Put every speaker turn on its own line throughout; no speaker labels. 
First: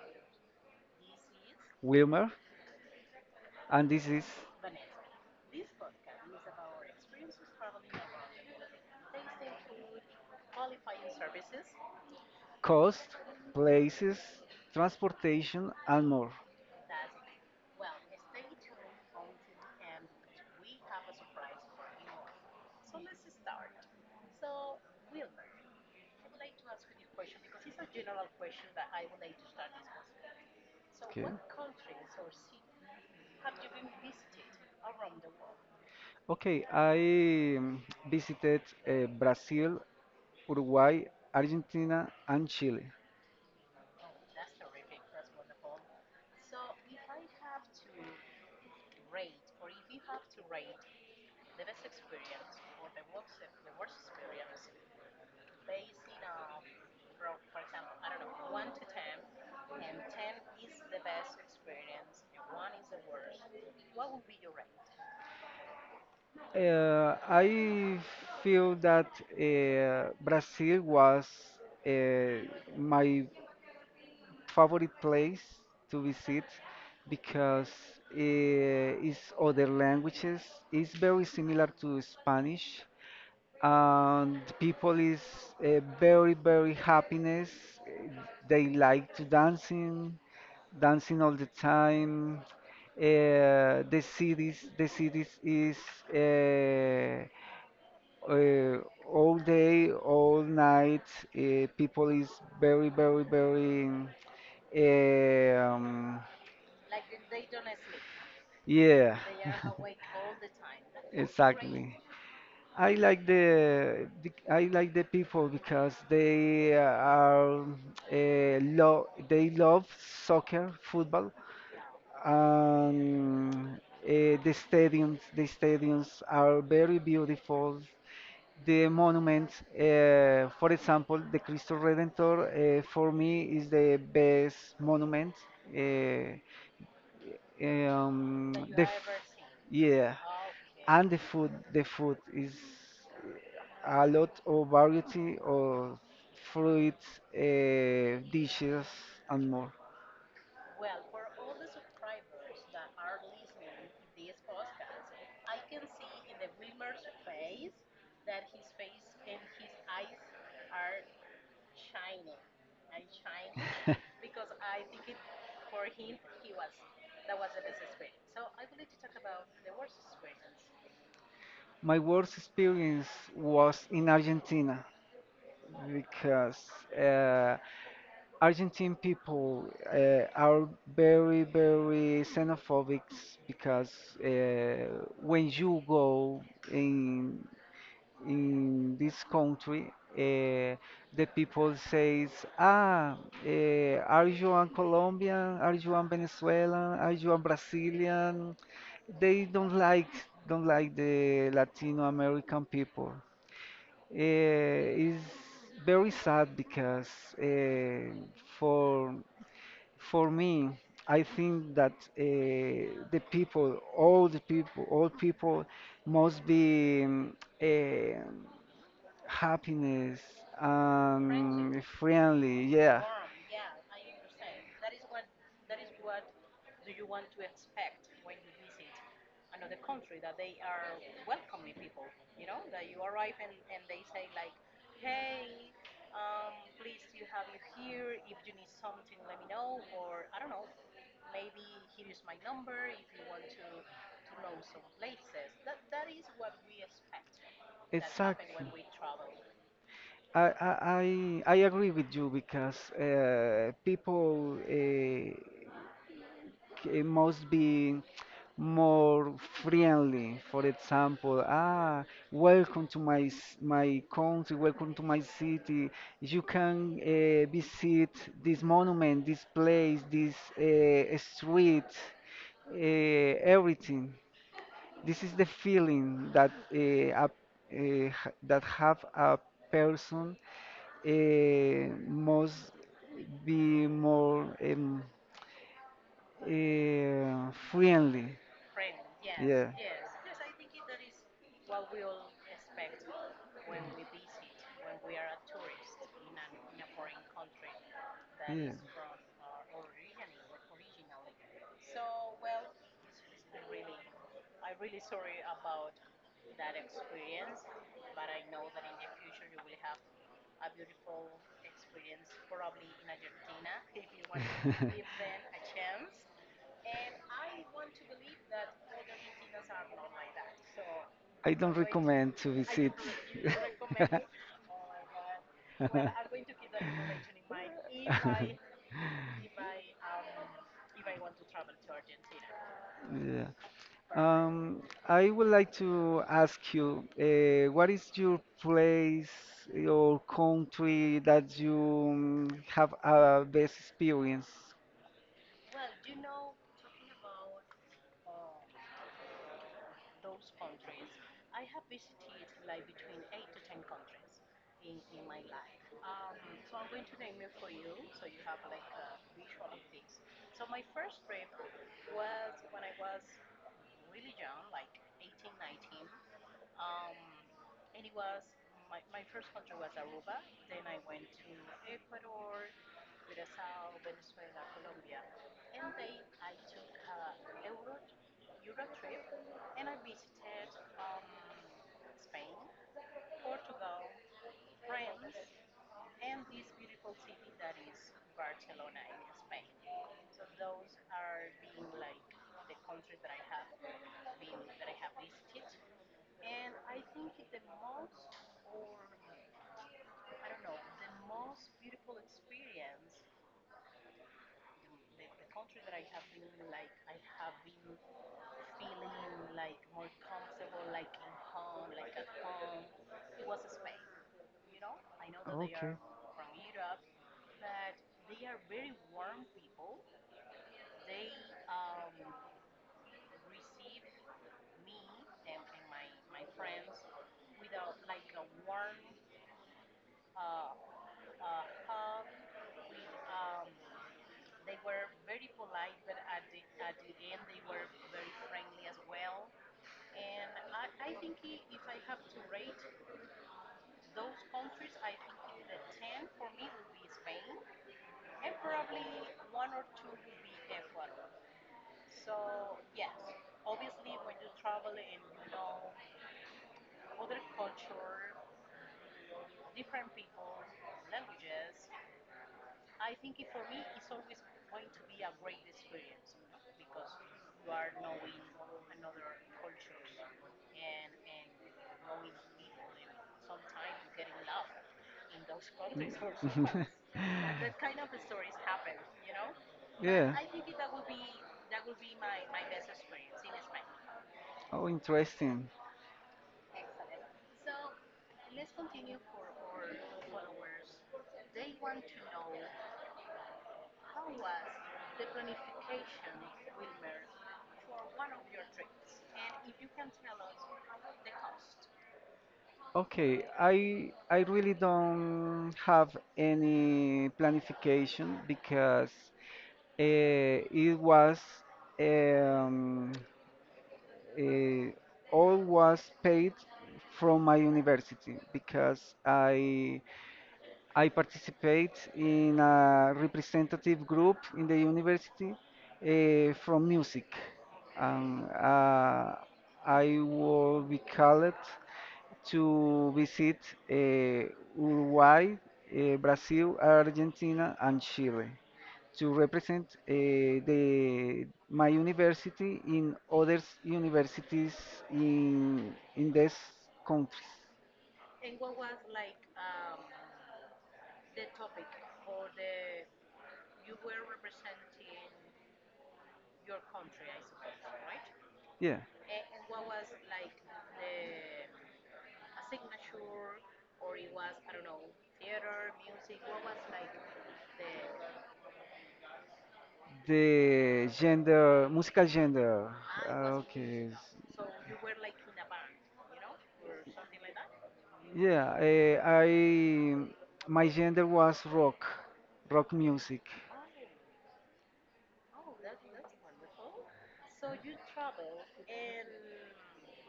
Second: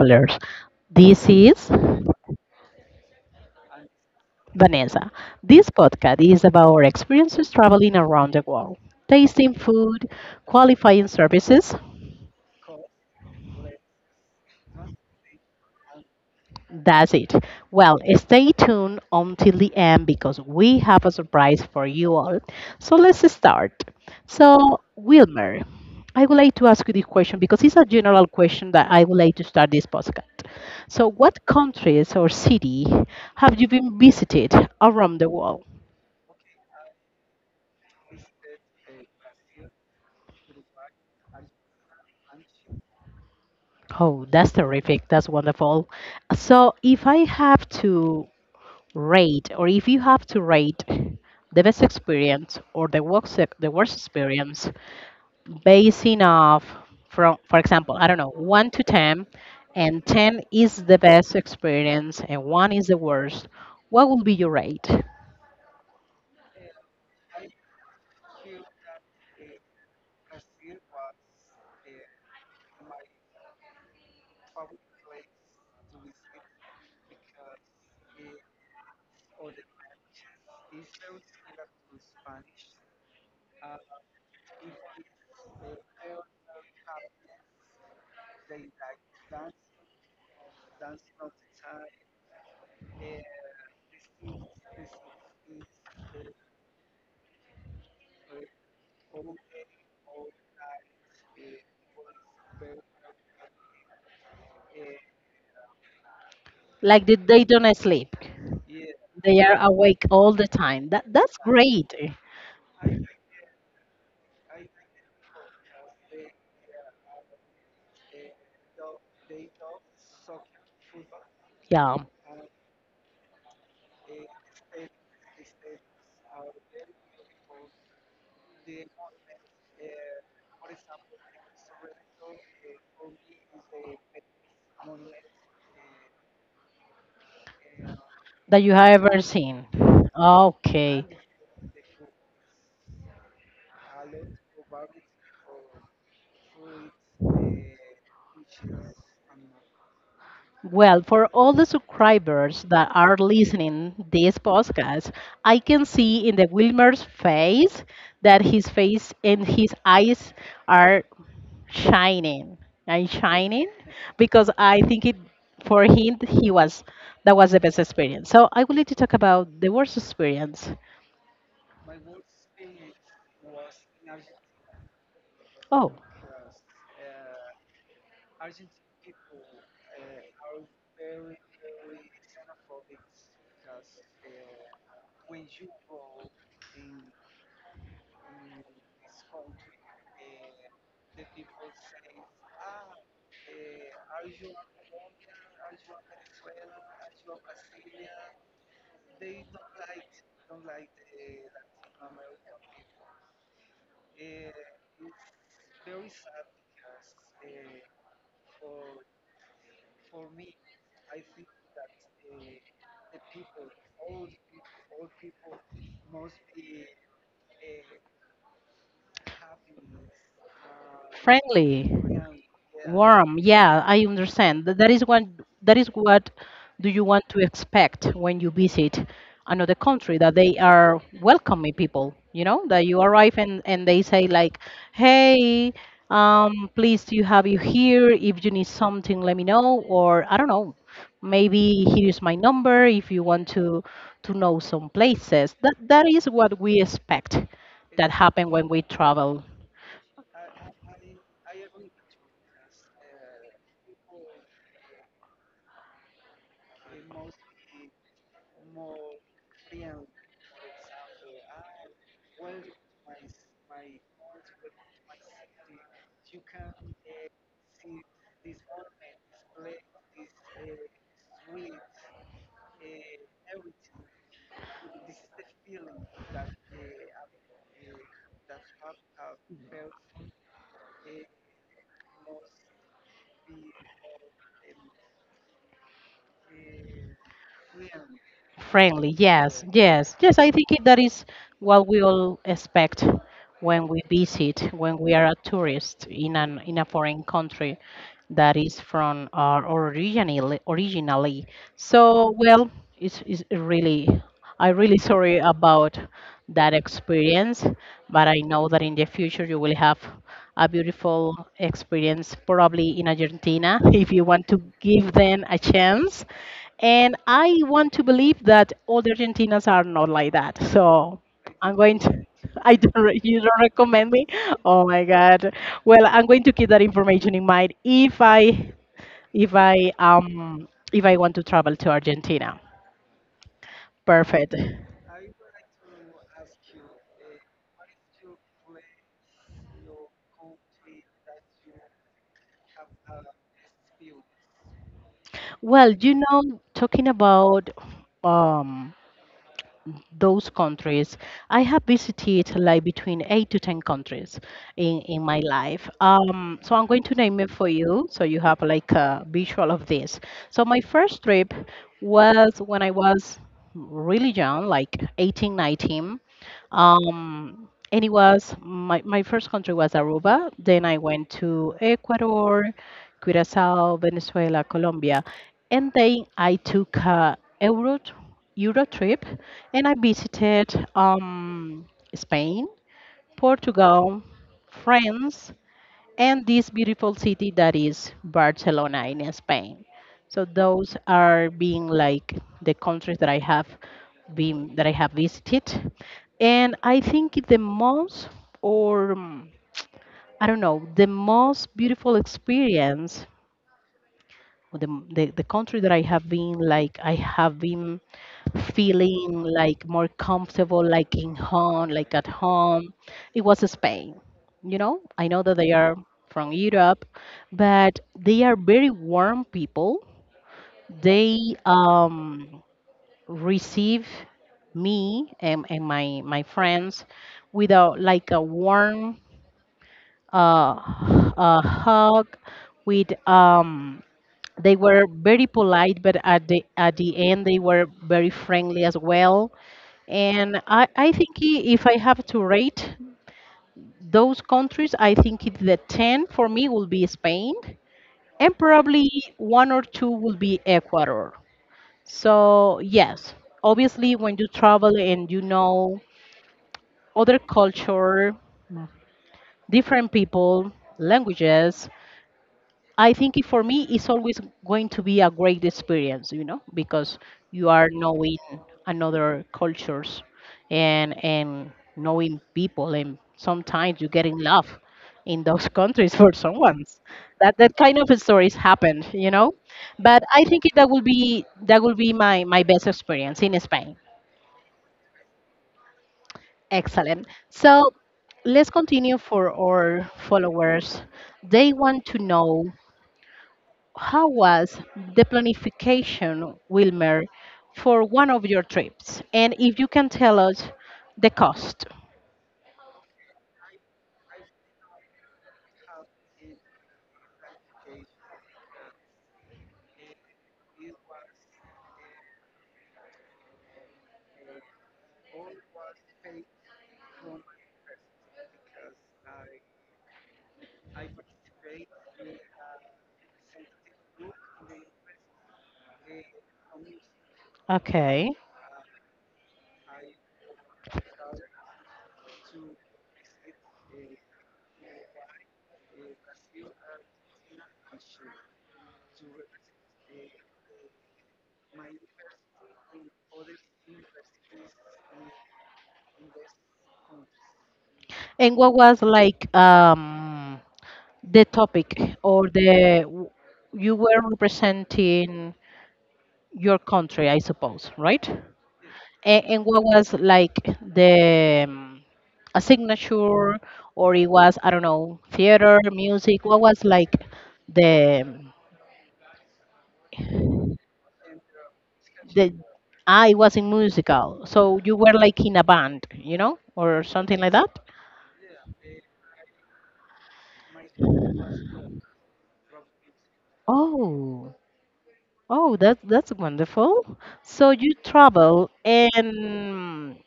Travelers. This is
Wilmer, and this is
Vanessa. This podcast is about our experiences traveling around the world, tasting food, qualifying services.
cost, places, transportation, and more.
That's it. Well, stay tuned until the end because we have a surprise for you all. So let's start. So, Wilmer, I would like to ask you this question because it's a general question that I would like to start this podcast. So, what countries or city have you been visited around the world?
Okay, I visited Brazil, Uruguay, Argentina, and Chile.
Oh, that's terrific. That's wonderful. So, if I have to rate, or if you have to rate the best experience or the worst, the worst experience basing off from, for example, I don't know, 1 to 10, and 10 is the best experience and 1 is the worst. What will be your rate?
I feel that Brazil was uh, my favorite place to visit because it's other languages. Is very similar to Spanish, and people is very, very happiness. Eh, They like to dancing, dancing all the time. The cities is eh, uh, all day, all night. People is very, very, very. Eh, Um,
Like, the, they don't sleep,
yeah,
they are awake all the time. That's
exactly.
great.
I like the people because they are lo they love soccer, football,
Yeah,
and the stadiums are very beautiful. The monuments, for example, the Cristo Redentor, for me is the best monument. Uh, Um,
that you
the
have
f-
ever seen.
yeah,
Okay.
and the food. The food is a lot of variety of fruits, dishes, and more.
Well, for all the subscribers that are listening this podcast, I can see in the Wilmer's face that his face and his eyes are shining and shining, because I think it for him, he was, that was the best experience. So I would like to talk about the worst experience.
My worst experience was in Argentina
Oh,
because uh, Argentine people are very, very xenophobic because uh, when you go in in this country, the people says, "Ah, are you a Colombian? Are you a Venezuelan? Are you a Brazilian?" They don't like the Latino American people. It's very sad because eh, for for me, I think that the people, all people must be happiness and
friendly,
friendly. Yeah,
warm, yeah, I understand. That is one, that is what do you want to expect when you visit another country, that they are welcoming people, you know, that you arrive and they say like, hey, pleased to have you here. If you need something, let me know, or I don't know, maybe here's my number if you want to know some places. That, that is what we expect that happen
exactly.
when we travel.
I agree with you because people must be more friendly. For example, welcome to my country, welcome to my city. You can visit this monument, this place, this street, everything. This is the feeling that that have a person uh, must be more friendly.
Friendly. Yes,
Yeah.
yes, yes. That is what we all expect when we visit, when we are a tourist in an in a foreign country, that
Yeah.
is from our originally. So well, it's really, I am really sorry about that experience, but I know that in the future you will have a beautiful experience, probably in Argentina, if you want to
I
give them a chance. And I want to believe that all the Argentinas are not like that. So
don't
I'm going to.
recommend to
I
visit.
don't. You don't recommend me? Oh my God. Well, I'm going to keep that information in mind if I um, if I want to travel to Argentina.
Yeah.
Perfect.
I would like to ask you, what is your place or country that you have a best experience?
Well, you know, talking about um, those countries. I have visited like between eight to 10 countries in my life. So I'm going to name it for you so you have like a visual of this. So my first trip was when I was really young, like 18, 19. And my first country was Aruba. Then I went to Ecuador, Curacao, Venezuela, Colombia. And then I took a Euro, Euro trip and I visited Spain, Portugal, France, and this beautiful city that is Barcelona in Spain. So those are being like the countries that I have visited. And I think the most or I don't know, the most beautiful experience, or the, the country that I have been feeling like more comfortable, like in home, like at home. It was Spain. You know, I know that they
Okay.
are from Europe, but they are very warm people. They receive me and my friends with a like a warm uh, hug. With they were very polite, but at the end they were very friendly as well. And I think if I have to rate those countries, the 10 for me will be Spain, and probably one or two will be Ecuador. So, yes, obviously, when you travel and you know other culture, different people, languages, for me, it's always going to be a great experience, you know, because you are knowing another cultures and knowing people, and sometimes you get in love in those countries for someone's. That, that kind of stories happen, you know.
And
But
yeah.
I think that will be my best experience in Spain.
Oh, interesting.
Excellent. So let's continue. For our followers, they want to know, how was the planification, Wilmer, for one of your trips? And if you can tell us the cost.
Okay, I really don't have any planification because eh, it was um, eh, all was paid from my university because I participate in a representative group in the university from music.
Okay.
Um, uh, I will be called to visit uh, Uruguay, Brazil, Argentina, and Chile to represent the my university in other universities in these countries.
And what was like the topic or you were representing your country, I suppose, right?
Yeah,
And what was like the a signature, or it was, I don't know, theater, music. What was like the um,
the gender, musical
the,
gender.
I was in
Okay.
musical, so you were like in a band, you know, or something like that.
Yeah, I my gender was rock, rock music.
Oh, oh, that, that's wonderful. So you travel and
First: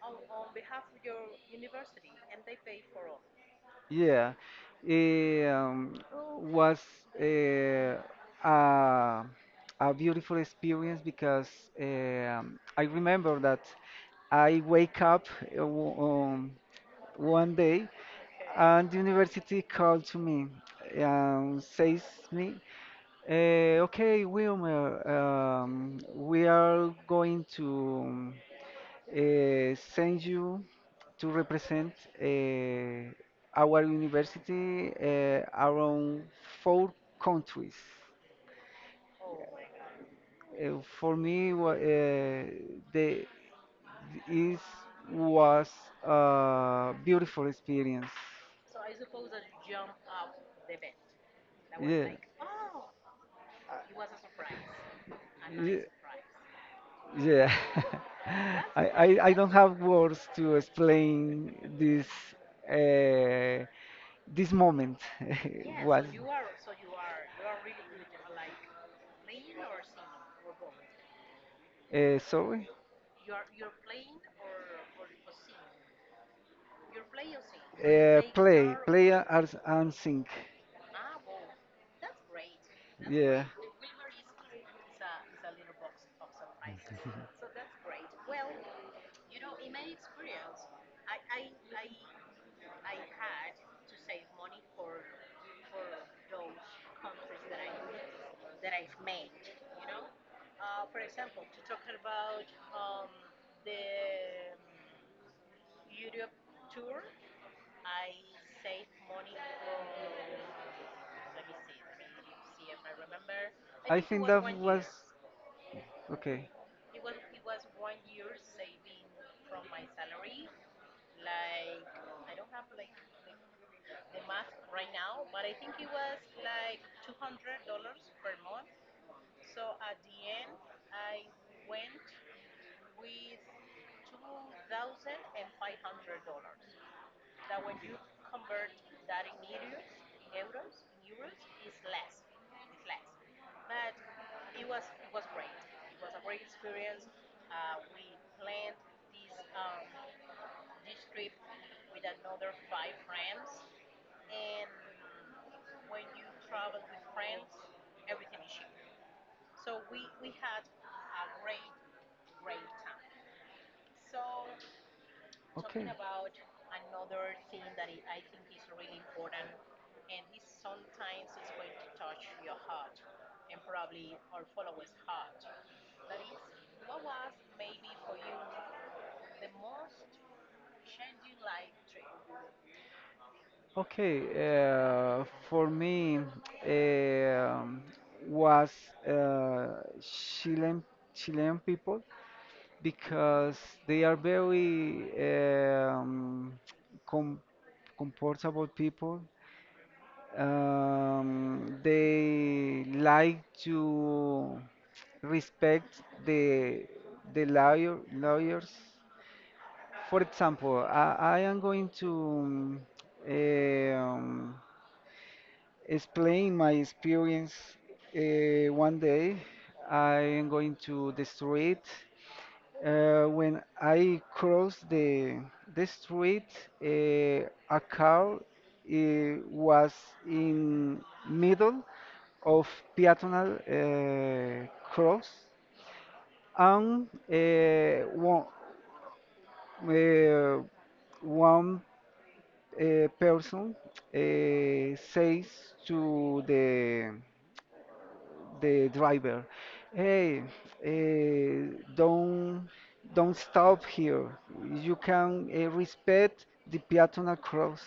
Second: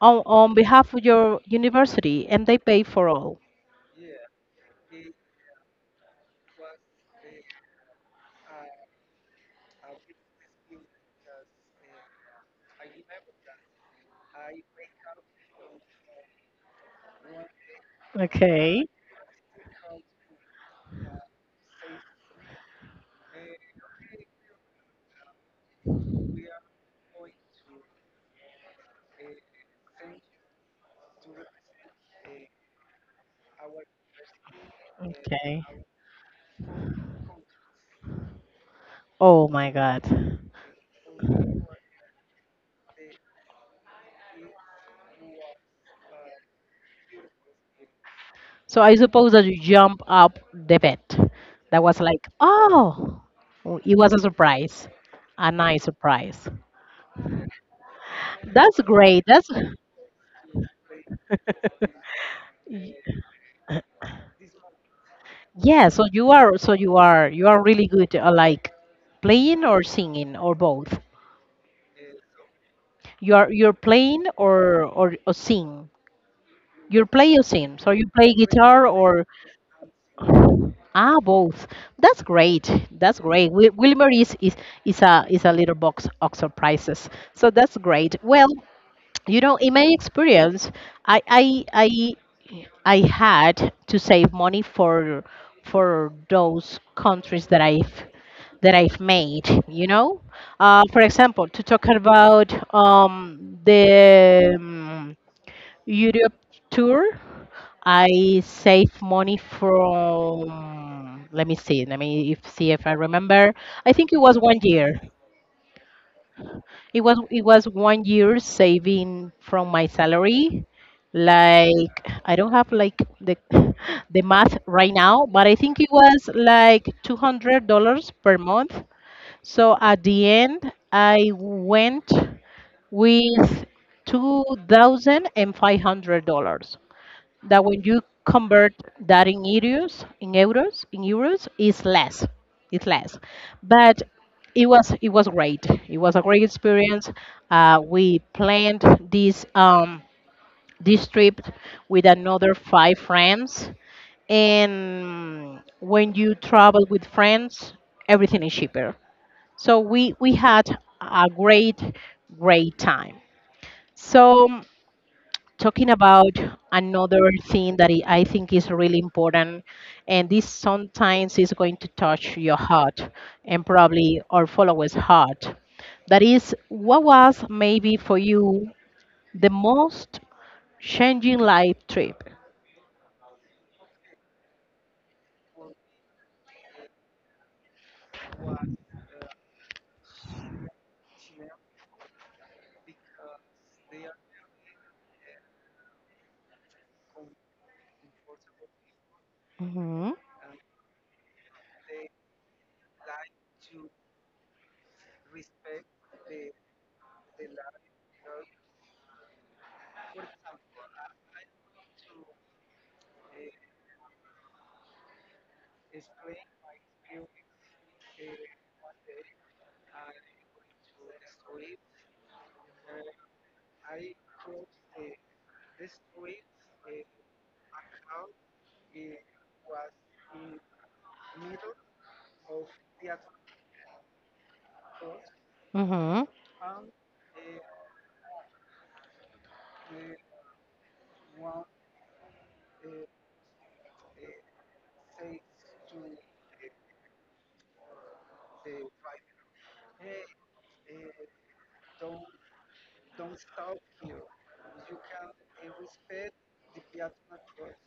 on behalf of your university, and they pay for all.
Yeah, it was uh, a, a beautiful experience because I remember that I wake up uh, w- um, one day
Okay,
and the university called to me and says me, "Okay, Wilmer, we are going to send you." To represent uh, our university
okay.
around four countries.
Oh my God.
For me, wa- the is was a beautiful experience.
So I suppose that you jump up the bed. That was
Yeah,
like, oh, oh, it was a surprise, a
yeah,
nice surprise.
yeah.
That's
I, I
great.
I
That's,
don't have words to explain this uh, this moment.
yeah, so
Was
you are really good at like playing or singing or both.
sorry.
You're playing or or sing. You're play or sing. So you play
Play,
guitar
play
or,
as and sing.
ah, both. That's great. That's
Yeah.
great. Wilmer is is a, is a little box of surprises. So that's great. Well, you know, in my experience, i i i I had to save money for those countries that I've made, you know, for example, to talk about the Europe tour, I save money from, let me see, let me if, see if I remember, I
I
think it
think
was
that
one
was
year
okay.
It was, it was 1 year saving from my salary. Like, I don't have like the the math right now, but I think it was like $200 per month. So at the end, I went with $2,500, that when you convert that in euros, in euros, is less. It's less, but it was, it was great. It was a great experience. We planned this um, this trip with another five friends, and when you travel with friends, everything is cheaper. So we had a great, great time. So
Okay.
talking about another thing that I think is really important, and this sometimes is going to touch your heart and probably our followers' heart. That is, what was maybe for you the most changing life trip?
Okay. For me, um was uh, Chilean Chilean people. Because they are very um, com- comfortable people.
Hmm.
They like to respect the lawyers. For example, I am going to um, explain my experience. One day, I am going to the street. When I crossed the street, a car was in middle of peatonal cross,
Hmm.
and one uh, one person says to the driver, "Hey, eh, don't don't stop here. You can respect the peatonal cross."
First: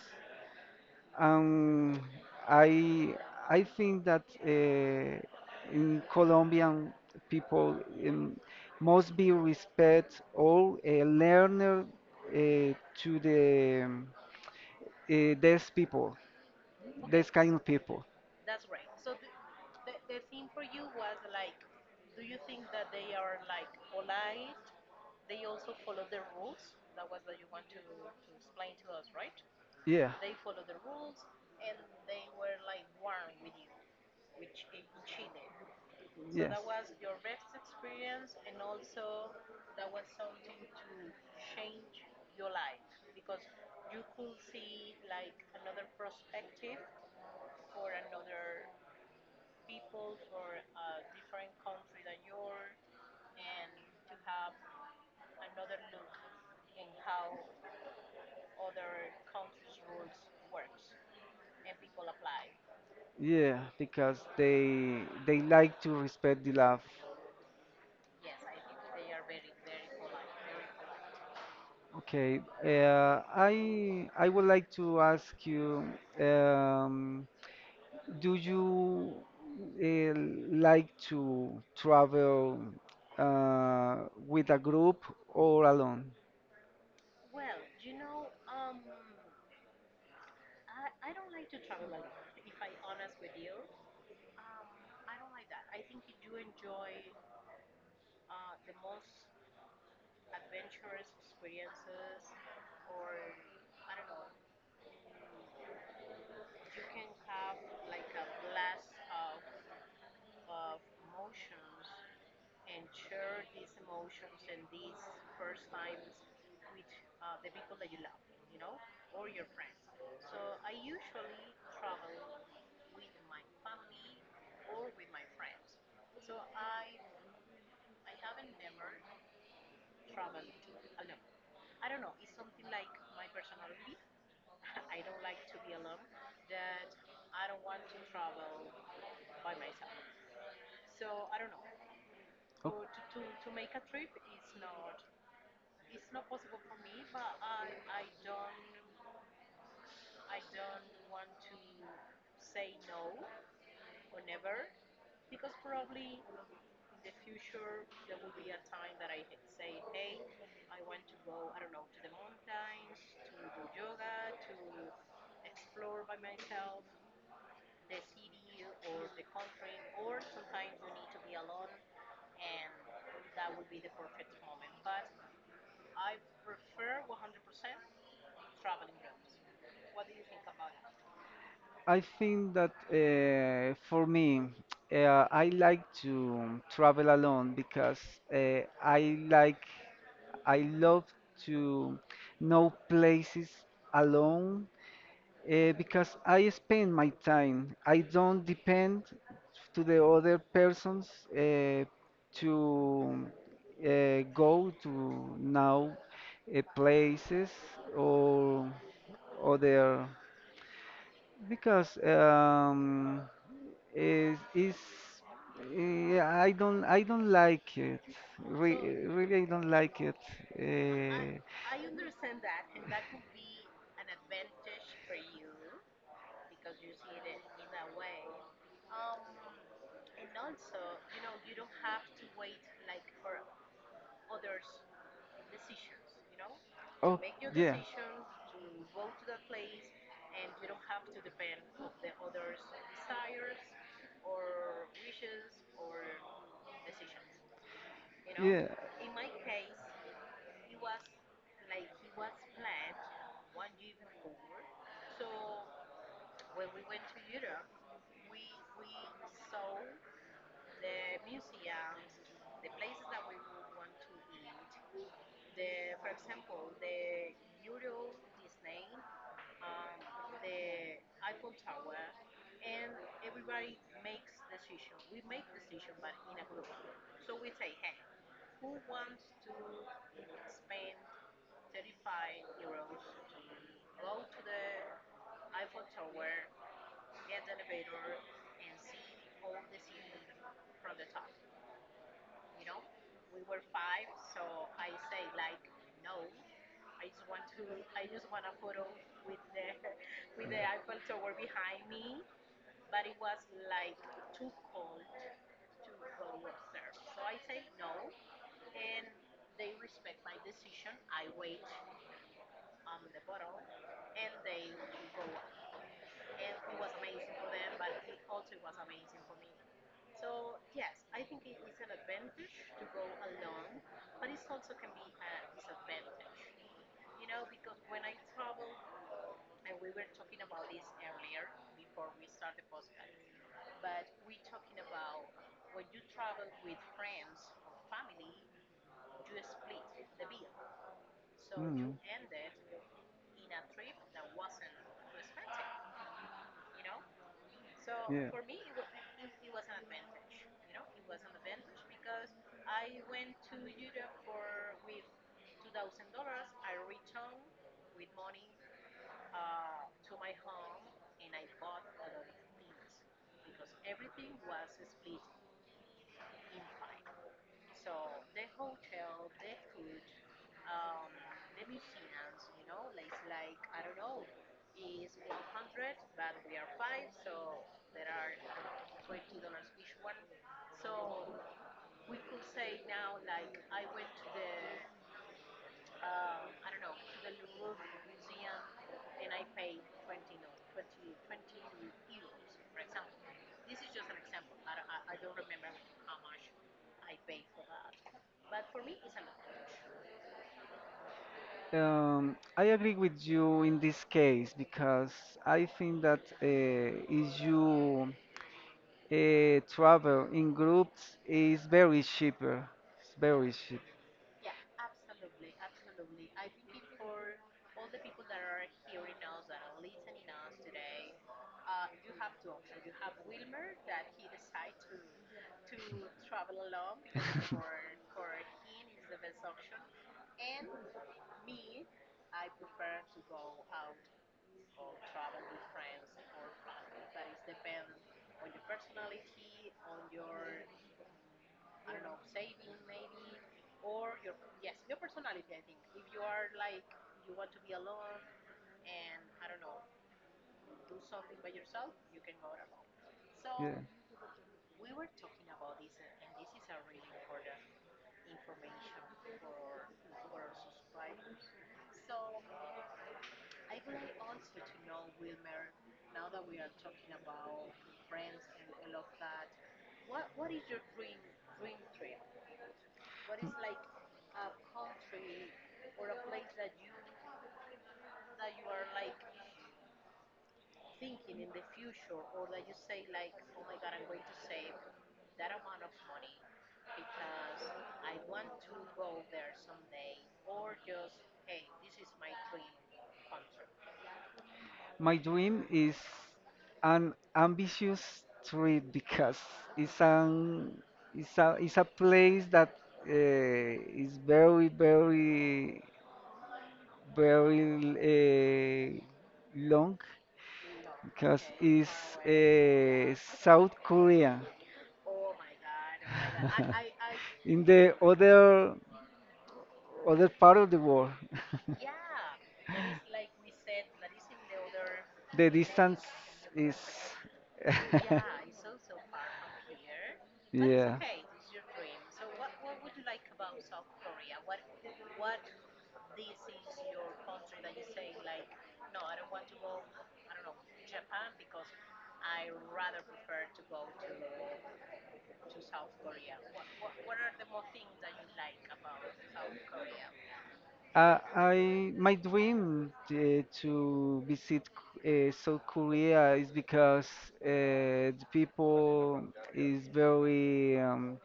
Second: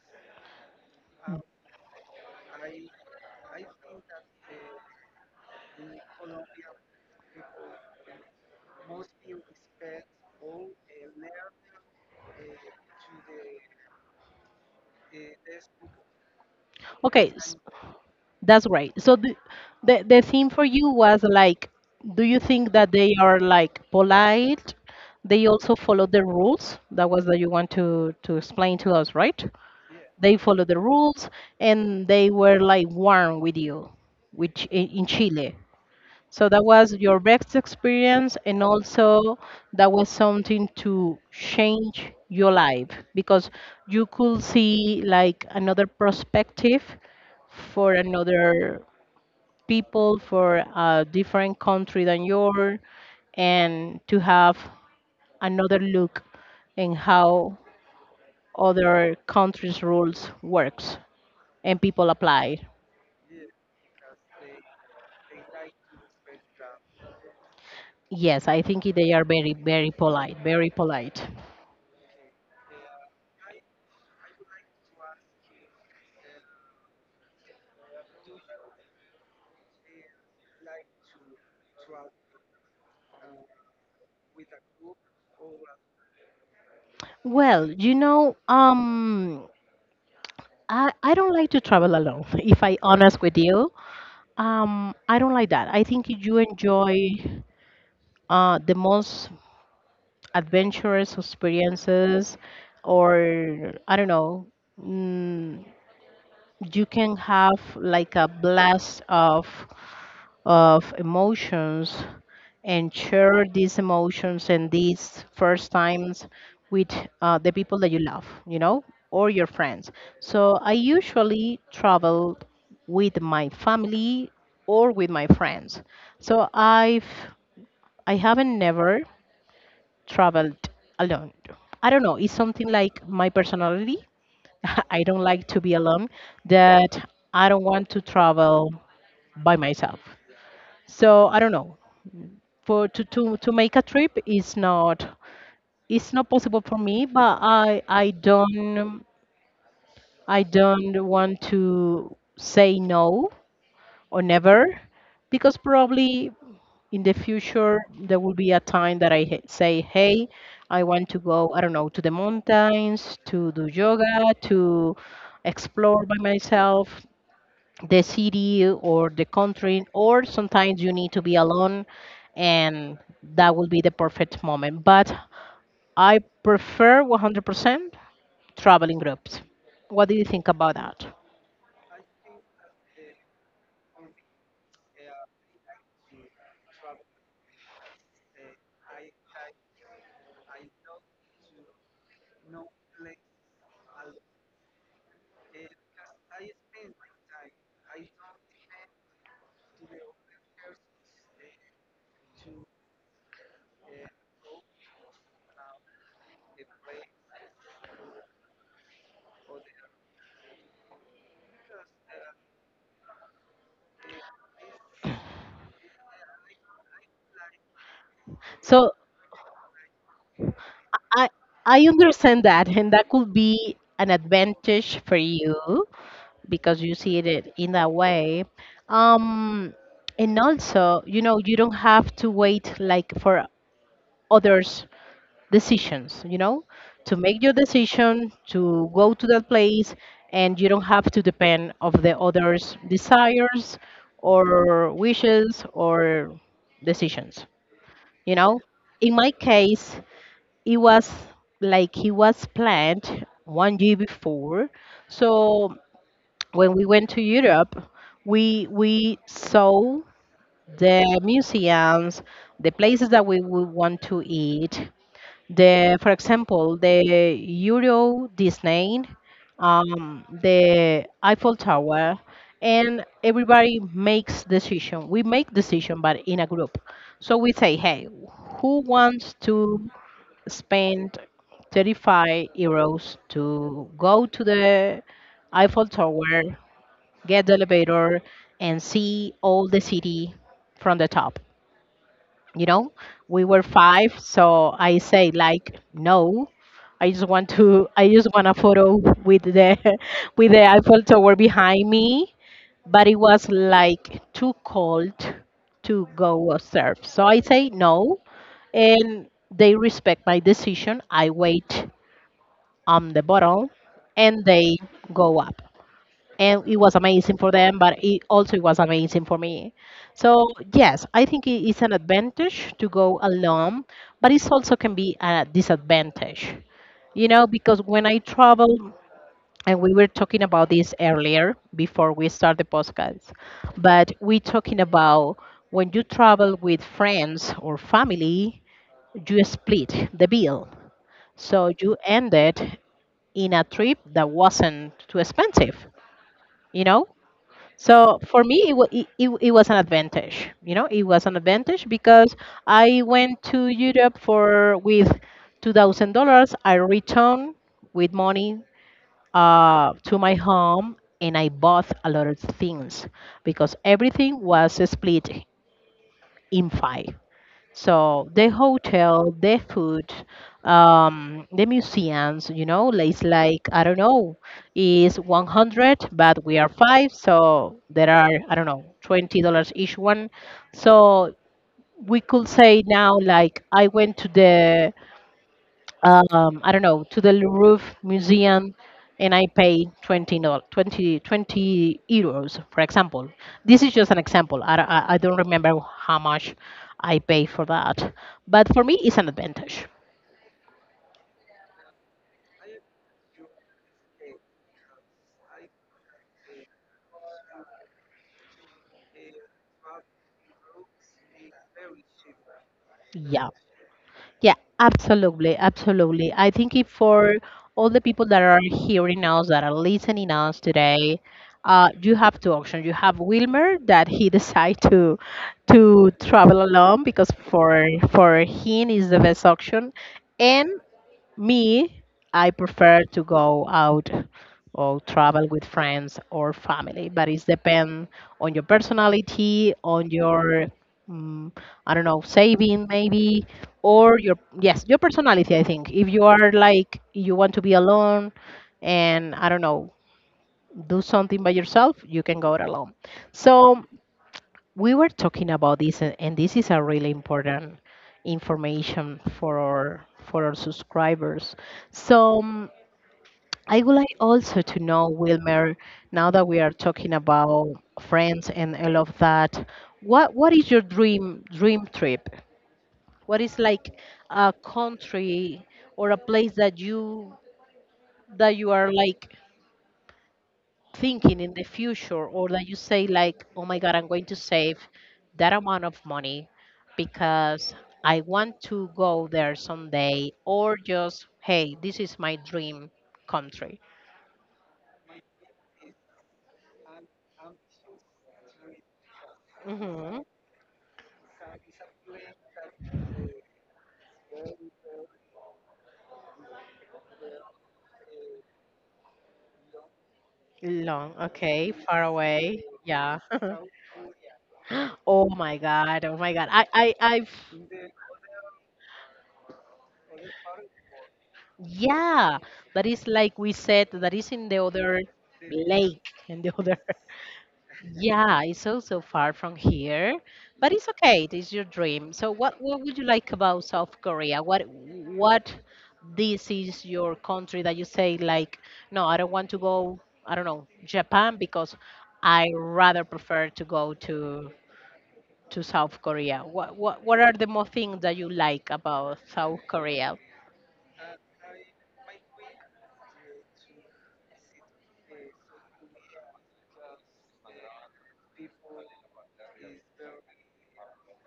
Um, I I think that in Colombian people um, must be respect all learner eh, to the these people, these
Okay,
kind
s-
of people.
That's great. So the theme for you was like, do you think that they are like polite? They also follow the rules. That was that you want to explain to us, right?
Yeah.
They follow the rules and they were like warm with you, which in Chile. So
Yes.
that was your best experience, and also that was something to change your life, because you could see like another perspective for another people, for a different country than yours, and to have another look in how other countries rules works and people apply.
Yeah, because they like to respect the love.
Yes, I think they are very, very polite, very polite.
Okay, I would like to ask you, um, do you uh, like to travel with a group or alone?
Well, you know, I don't like to travel alone if I honest with you. I don't like that. I think you enjoy the most adventurous experiences, or I don't know, mm, you can have like a blast of emotions and share these emotions and these first times with the people that you love, you know, or your friends. So I usually travel with my family or with my friends. so i've I haven't never traveled alone. I don't know. It's something like my personality. I don't like to be alone, that I don't want to travel by myself. So I don't know. To
It.
make a trip is not, it's not possible for me, but I don't, I don't want to say no or never, because probably in the future there will be a time that say, hey, I want to go, I don't know, to the mountains, to do yoga, to explore by myself the city or the country, or sometimes you need to be alone, and that will be the perfect moment. But I prefer 100% traveling groups. What do you think about that?
I think that for me, I like to travel alone because uh, I like, I love to know places alone because I spend my time. I don't depend to the other persons uh, to go to now places or other because. Is is I don't like it. Re
So
Really, I don't like it.
i
Eh,
I understand that, and that could be an advantage for you because you see it in that way. Um, and also, you know, you don't have to wait like for others' decisions, you know, to
oh,
make your
yeah,
decision to go to that place, and you don't have to depend of the others' desires or wishes or decisions, you know.
yeah,
In my case, it was like he was planned 1 year before, so when we went to Europe, we saw the museums, the places that we would want to eat. For example, the Euro Disney, the Eiffel Tower, and everybody makes decision. We make decision, but in a group. So we say, hey, who wants to spend 35 euros to go to the Eiffel Tower, get the elevator, and see all the city from the top. You know, we were five, so I say like no. I just want to. I just want a photo with the with the Eiffel Tower behind me. But it was like too cold to go surf, so I say no, and they respect my decision. I wait on the bottle, and they go up, and it was amazing for them, but it also was amazing for me. So yes, I think it is an advantage to go alone, but it also can be a disadvantage, because when I travel, and we were talking about this earlier before we start the podcast, but we're talking about when you travel with friends or family, you split the bill, so you
mm,
ended in a trip that wasn't too expensive you know So
yeah.
for me, it, wa- it was an advantage. You know, it was an advantage because I went to Europe for with $2,000. I returned with money to my home, and I bought a lot of things because everything was split in five. So the hotel, the food, the museums, it's like, I don't know, is 100, but we are five, so there are, I don't know, $20 each one. So we could say now, like, I went to the I don't know, to the Louvre Museum, and I pay 20, 20, twenty euros, for example. This is just an example. I don't remember how much I pay for that. But for me, it's an advantage.
I agree with you in this case because I think that if you travel in groups, it's very cheaper. It's
Yeah.
very cheap.
Yeah, absolutely, absolutely. I think if for all the people that are hearing us, that are listening us today, you have two options. You have Wilmer that he decide to travel alone, because for him is the best option, and me, I prefer to go out or travel with friends or family, but it depends on your personality, on your mm I don't know, saving maybe, or your yes, your personality. I think if you are like you want to be alone, and I don't know, do something by yourself, you can go it alone.
Yeah.
So we were talking about this, and this is a really important information for our subscribers, so I would like also to know, Wilmer, now that we are talking about friends and all of that, what is your dream trip? What is like a country or a place that you are like thinking in the future, or that you say like, oh my god, I'm going to save that amount of money because I want to go there someday, or just, hey, this is my dream country.
My dream is an ambitious trip because it's
Hmm.
an it's a place that is very, very, very long
Long.
because
Okay, far
it's
away.
uh,
Yeah.
South Korea.
Oh my god, oh my god, I've.
In the other part of the world.
Yeah, that is, like we said, that is in the other
The
lake,
distance
and the
is.
other.
Yeah,
Yeah, it's also far from here, but it's
yeah.
okay. It is your dream. So, what would you like about South Korea? What, this is your country that you say like, no, I don't want to go. I don't know Japan because I rather prefer to go to South Korea. What are the more things that you like about South Korea?
I My dream to visit South Korea is because the people is very um,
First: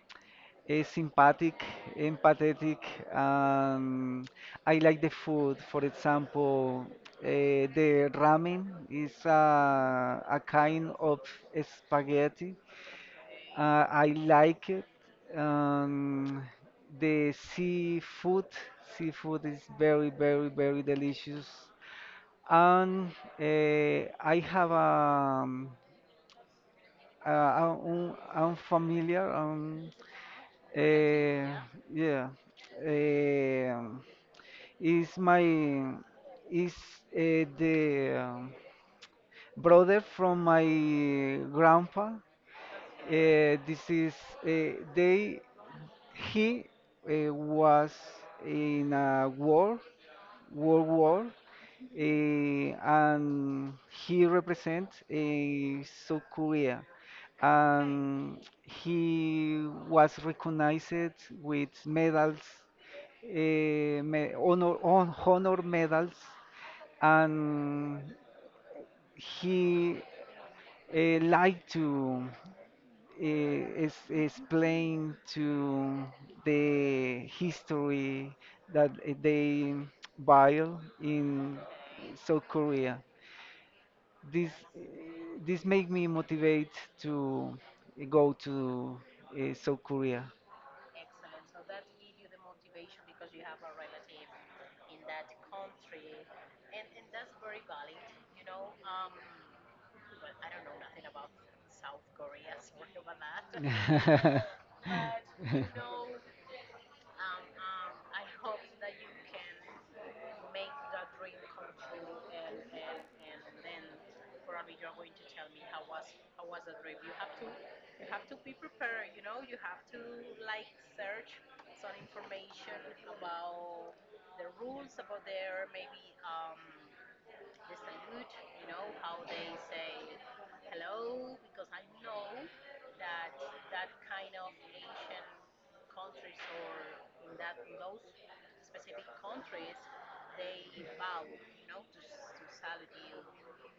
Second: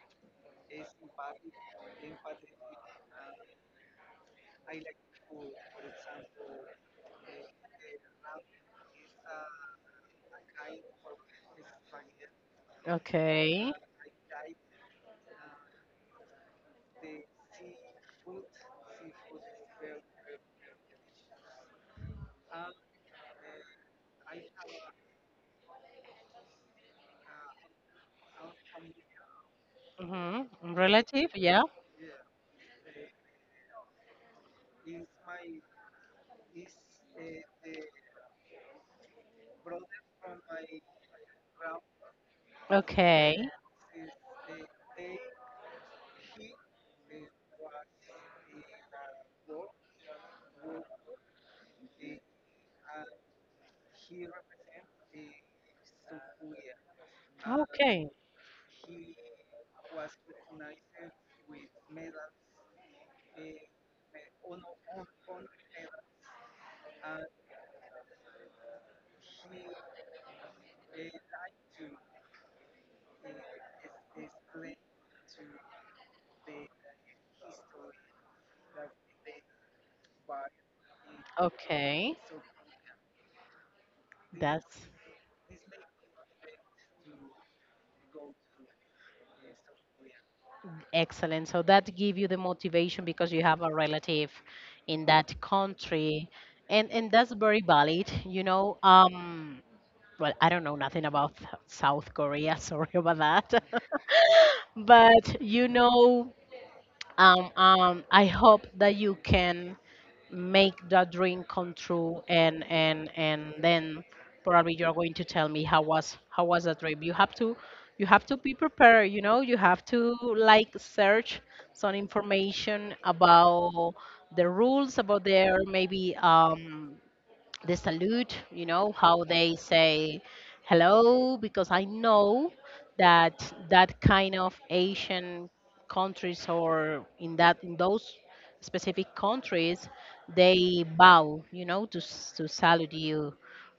eh, sympathetic, empathetic, and I like the food. For example, the ramen is a kind of spaghetti.
Okay.
I like it. Um, the seafood, Seafood is very, very, very delicious. And I have uh, unfamiliar,
Mm-hmm. Relative,
Eh,
yeah.
yeah. Eh, is my is the brother from my grandpa.
Okay.
This is they He was in a war world war, and he represents South Korea,
Okay.
and he was recognized with medals, honor medals, and he liked to explain to the history that they build in
Okay,
South Korea. This
that's
this made me motivate to go to South Korea.
excellent. So that give you the motivation because you have a relative in that country, and that's very valid. You know, well, I don't know nothing about South Korea. Sorry about that. But you know, I hope that you can make that dream come true, and then probably you're going to tell me how was that dream. You have to be prepared. You know, you have to like search some information about the rules, about their, maybe, the salute, you know, how they say hello, because I know that that kind of Asian countries, or in that, in those specific countries, they bow, you know, to to salute you.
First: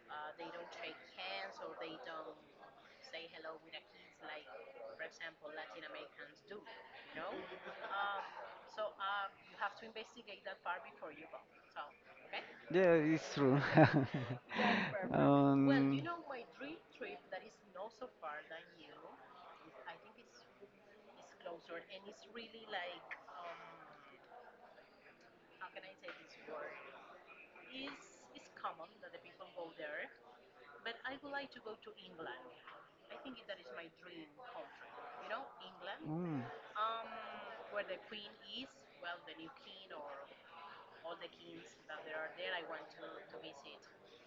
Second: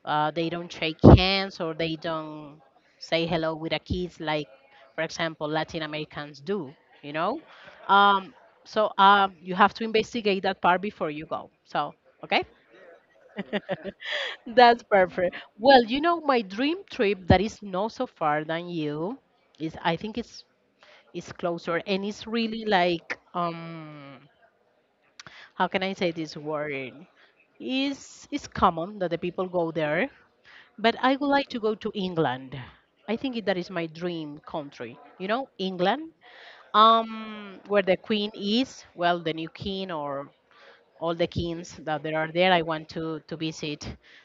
They don't shake hands, or they don't say hello with a kiss, like, for example, Latin Americans do, you know. Um, so you have to investigate that part before you go. So okay.
Yeah, it's true.
That's
you
perfect. Well,
um,
you know, my dream trip that is not so far than you is, I think it's closer, and it's really like, how can I say this word? Is, it's common that the people go there, but I would like to go to England. I think that is my dream country. You know, England.
Yes.
Where the queen is, well, the new king or all the kings that there are there. I want to visit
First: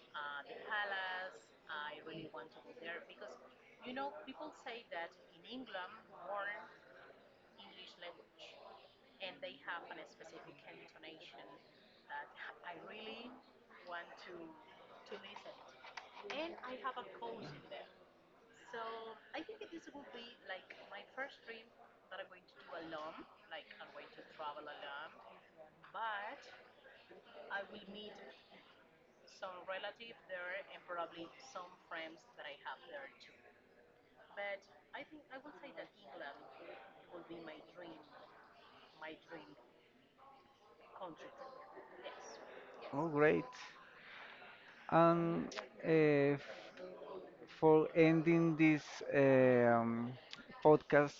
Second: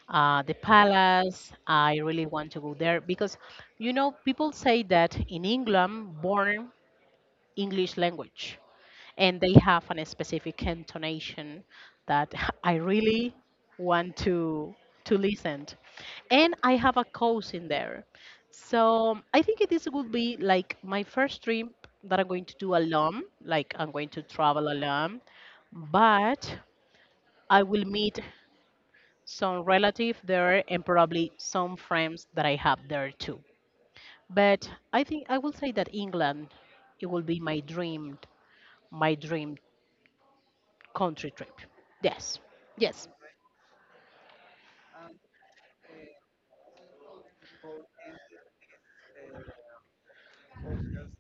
the palace. I really want to go there because, you know, people say that in England, born English language, and they have an specific intonation that I really want to listen. And I have a cousin there, so I think this would be like my first trip that I'm going to do alone. Like I'm going to travel alone, but I will meet some relative there, and probably some friends that I have there too. But I think I will say that England, it will be my dream my dream country trip. Yes.
Oh,
Yes.
great. And uh, for ending this um, podcast,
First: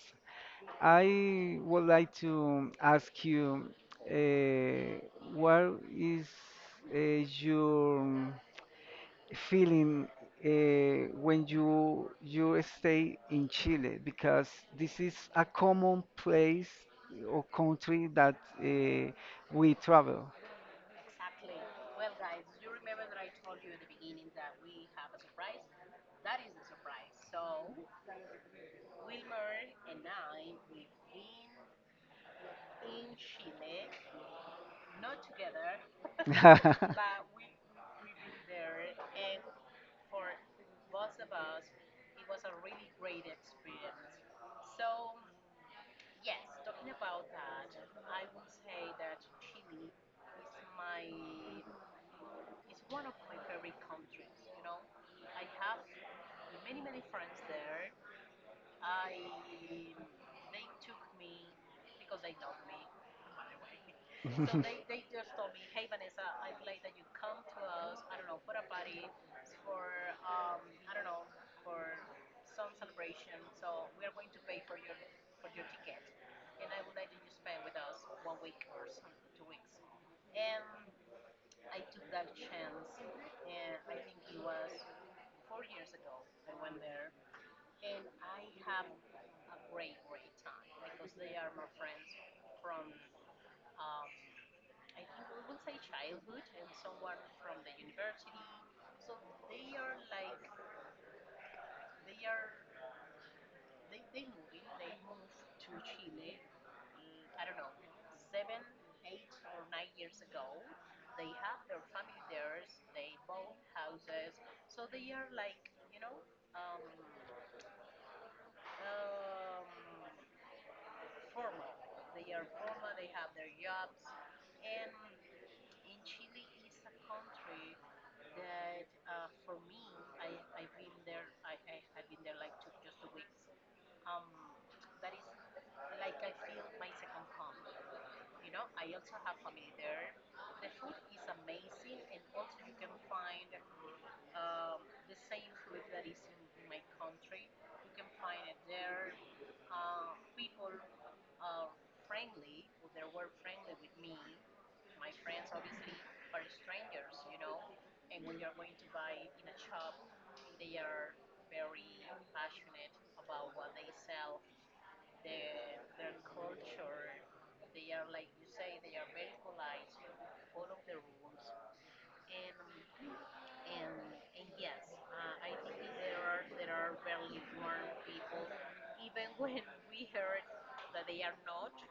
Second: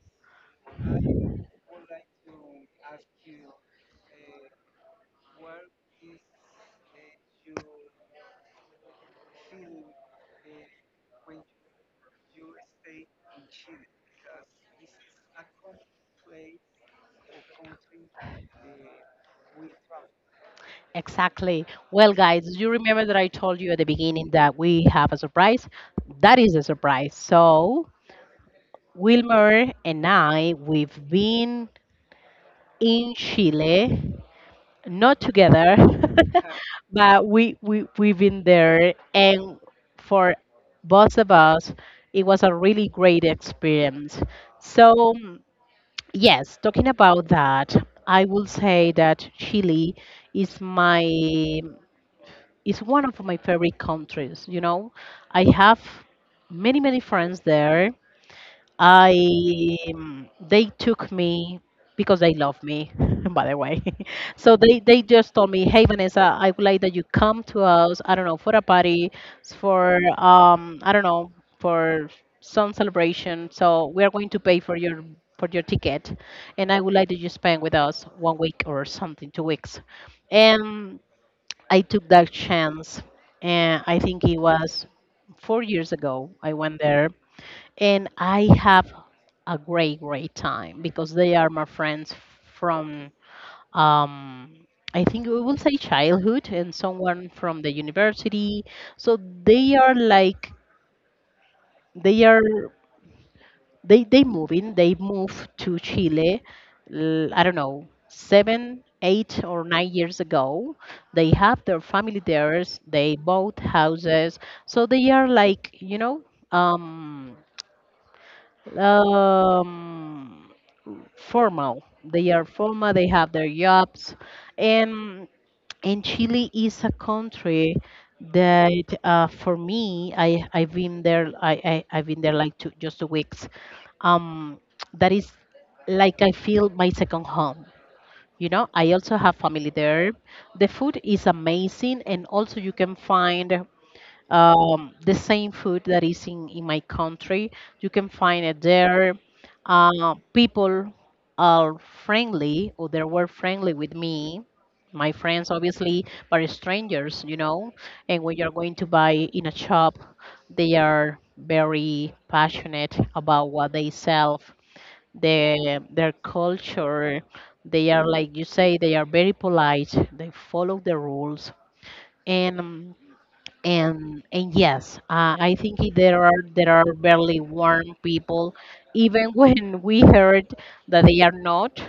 I would like to ask you uh, what is uh, your feeling when you stay in Chile, because this is a common place or country that we travel.
Exactly. Well guys, you remember that I told you at the beginning that we have a surprise? That is a surprise. So Wilmer and I, we've been in Chile not together, but we, we've been there, and for both of us, it was a really great experience. So yes, talking about that, I will say that Chile is my is one of my favorite countries. You know, I have many many friends there. I They took me because they love me, by the way. So they just told me, "Hey Vanessa, I would like that you come to us. I don't know, for a party, for I don't know, for some celebration. So we are going to pay for your ticket, and I would like that you spend with us one week or something, 2 weeks." And I took that chance, and I think it was 4 years ago. I went there and I have a great, great time because they are my friends from, um, I think we will say childhood, and someone from the university. So they are like, they are, they moving. They move to Chile. I don't know 7, 8, or 9 years ago. They have their family there. They bought houses, so they are like, um um formal. They are formal. They have their jobs, and Chile is a country that, for me, I've been there. I've been there like 2 weeks. Um, that is like, I feel my second home. You know, I also have family there. The food is amazing, and also you can find the same food that is in, my country. You can find it there. People are friendly, or they were friendly with me, my friends, obviously, but strangers, you know. And when you're going to buy in a shop, they are very passionate about what they sell, their, culture. They are, like you say, they are very polite, they follow the rules. And and yes, I think, there are barely warm people, even when we heard that they are not.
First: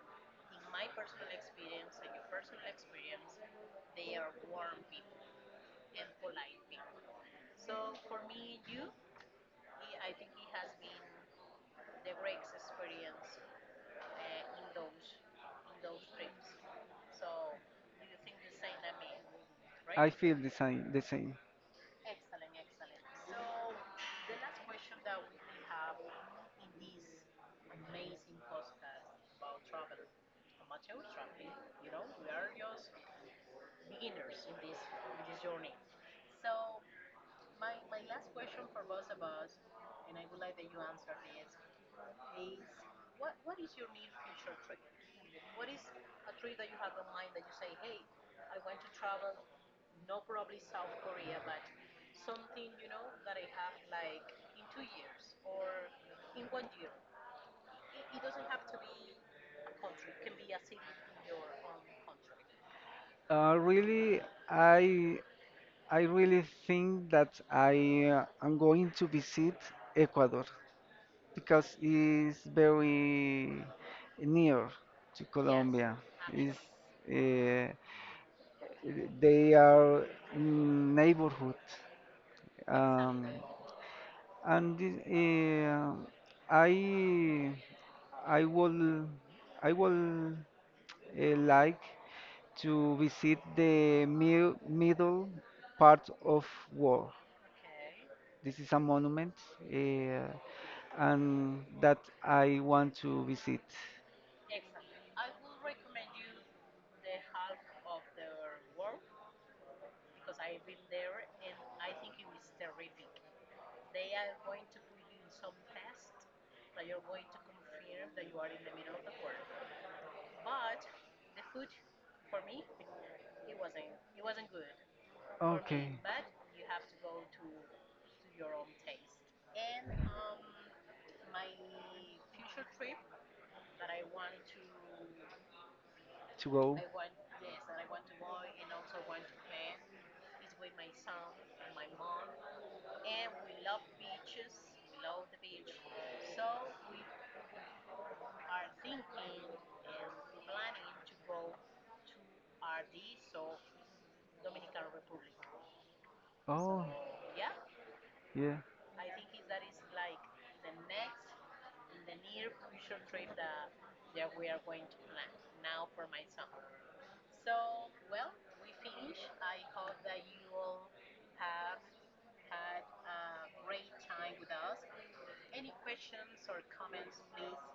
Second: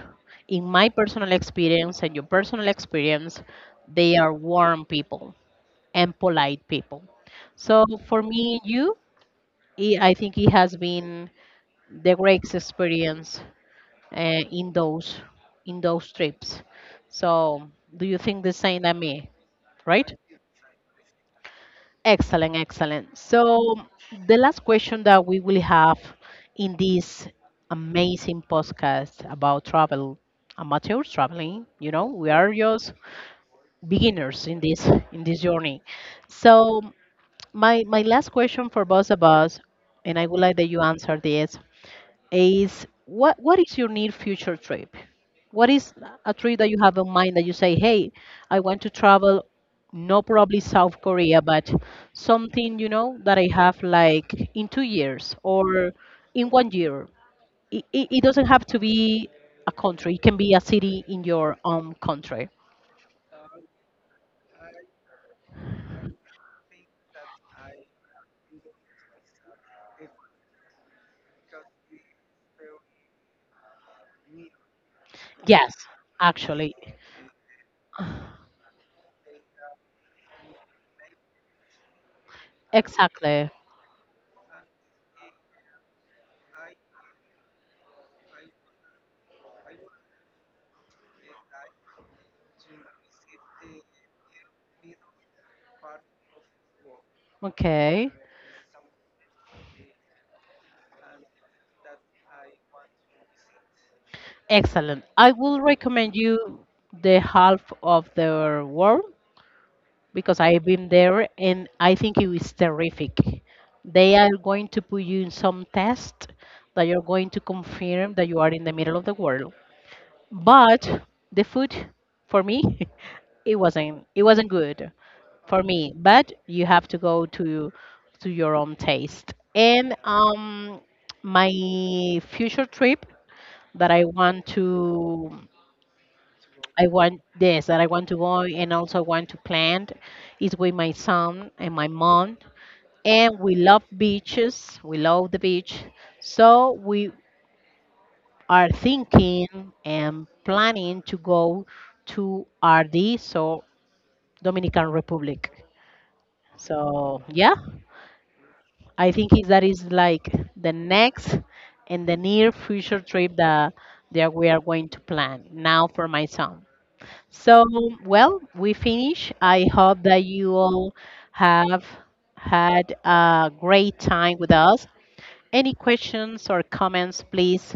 In my personal experience and your personal experience, they are warm people and polite people. So for me and you, I think it has been the greatest experience in those trips. So do you think the same as me,
I
right?
feel the same. The same.
Excellent, excellent. So, the last question that we will have in this amazing podcast about travel, amateur traveling, we are just beginners in this journey. So, my last question for both of us, and I would like that you answer this is, what is your near future trip? What is a trip that you have in mind that you say, hey, I want to travel, no probably South Korea, but something, that I have like in 2 years or in one year. It doesn't have to be a country; it can be a city in your own country.
Really, I I really think that I am going to visit Ecuador. Because it's very near to, yes,
Yes,
Colombia. Is
actually,
uh, they are in neighborhood. Um,
exactly.
Exactly. And I I will I will like to visit the mi middle part of war.
Okay.
This is a monument, uh, and that I want to visit.
Excellent. I will recommend you the half of the world because I've been there, and I think it is terrific. They are going to put you in some test that you're going to confirm that you are in the middle of the world, but the food for me it wasn't good
Okay.
for me,
Okay.
but you have to go to your own taste. And my future trip that
To go.
I want to go, and also want to plan, is with my son and my mom. And we love beaches, we love the beach, so we are thinking and planning to go to RD, so Dominican Republic.
Oh,
So yeah,
yeah.
I think is that is like the next and the near future trip that we are going to plan now for my son. So well, we finish. I hope that you all have had a great time with us. Any questions or comments, please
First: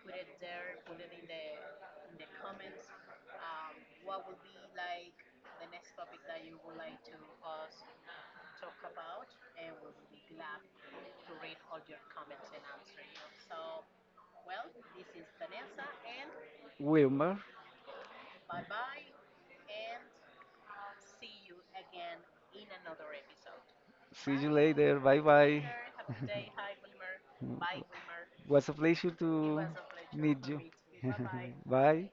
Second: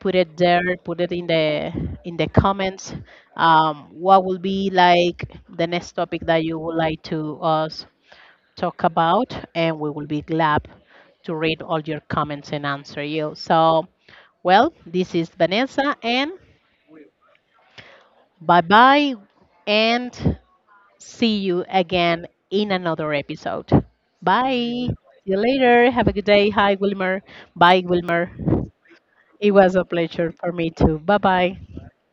put it there, put it in the, comments. What will be like the next topic that you would like to us talk about, and we will be glad to read all your comments and answer you. So well, this is Vanessa and,
Wilmer,
bye bye, and see you again in another episode. Bye, see
later.
you
Bye.
later, have a good day. Hi Wilmer. Bye
Wilmer.
Wilmer.
Was a pleasure. It
It
to
was a pleasure for me too, bye bye.
Bye.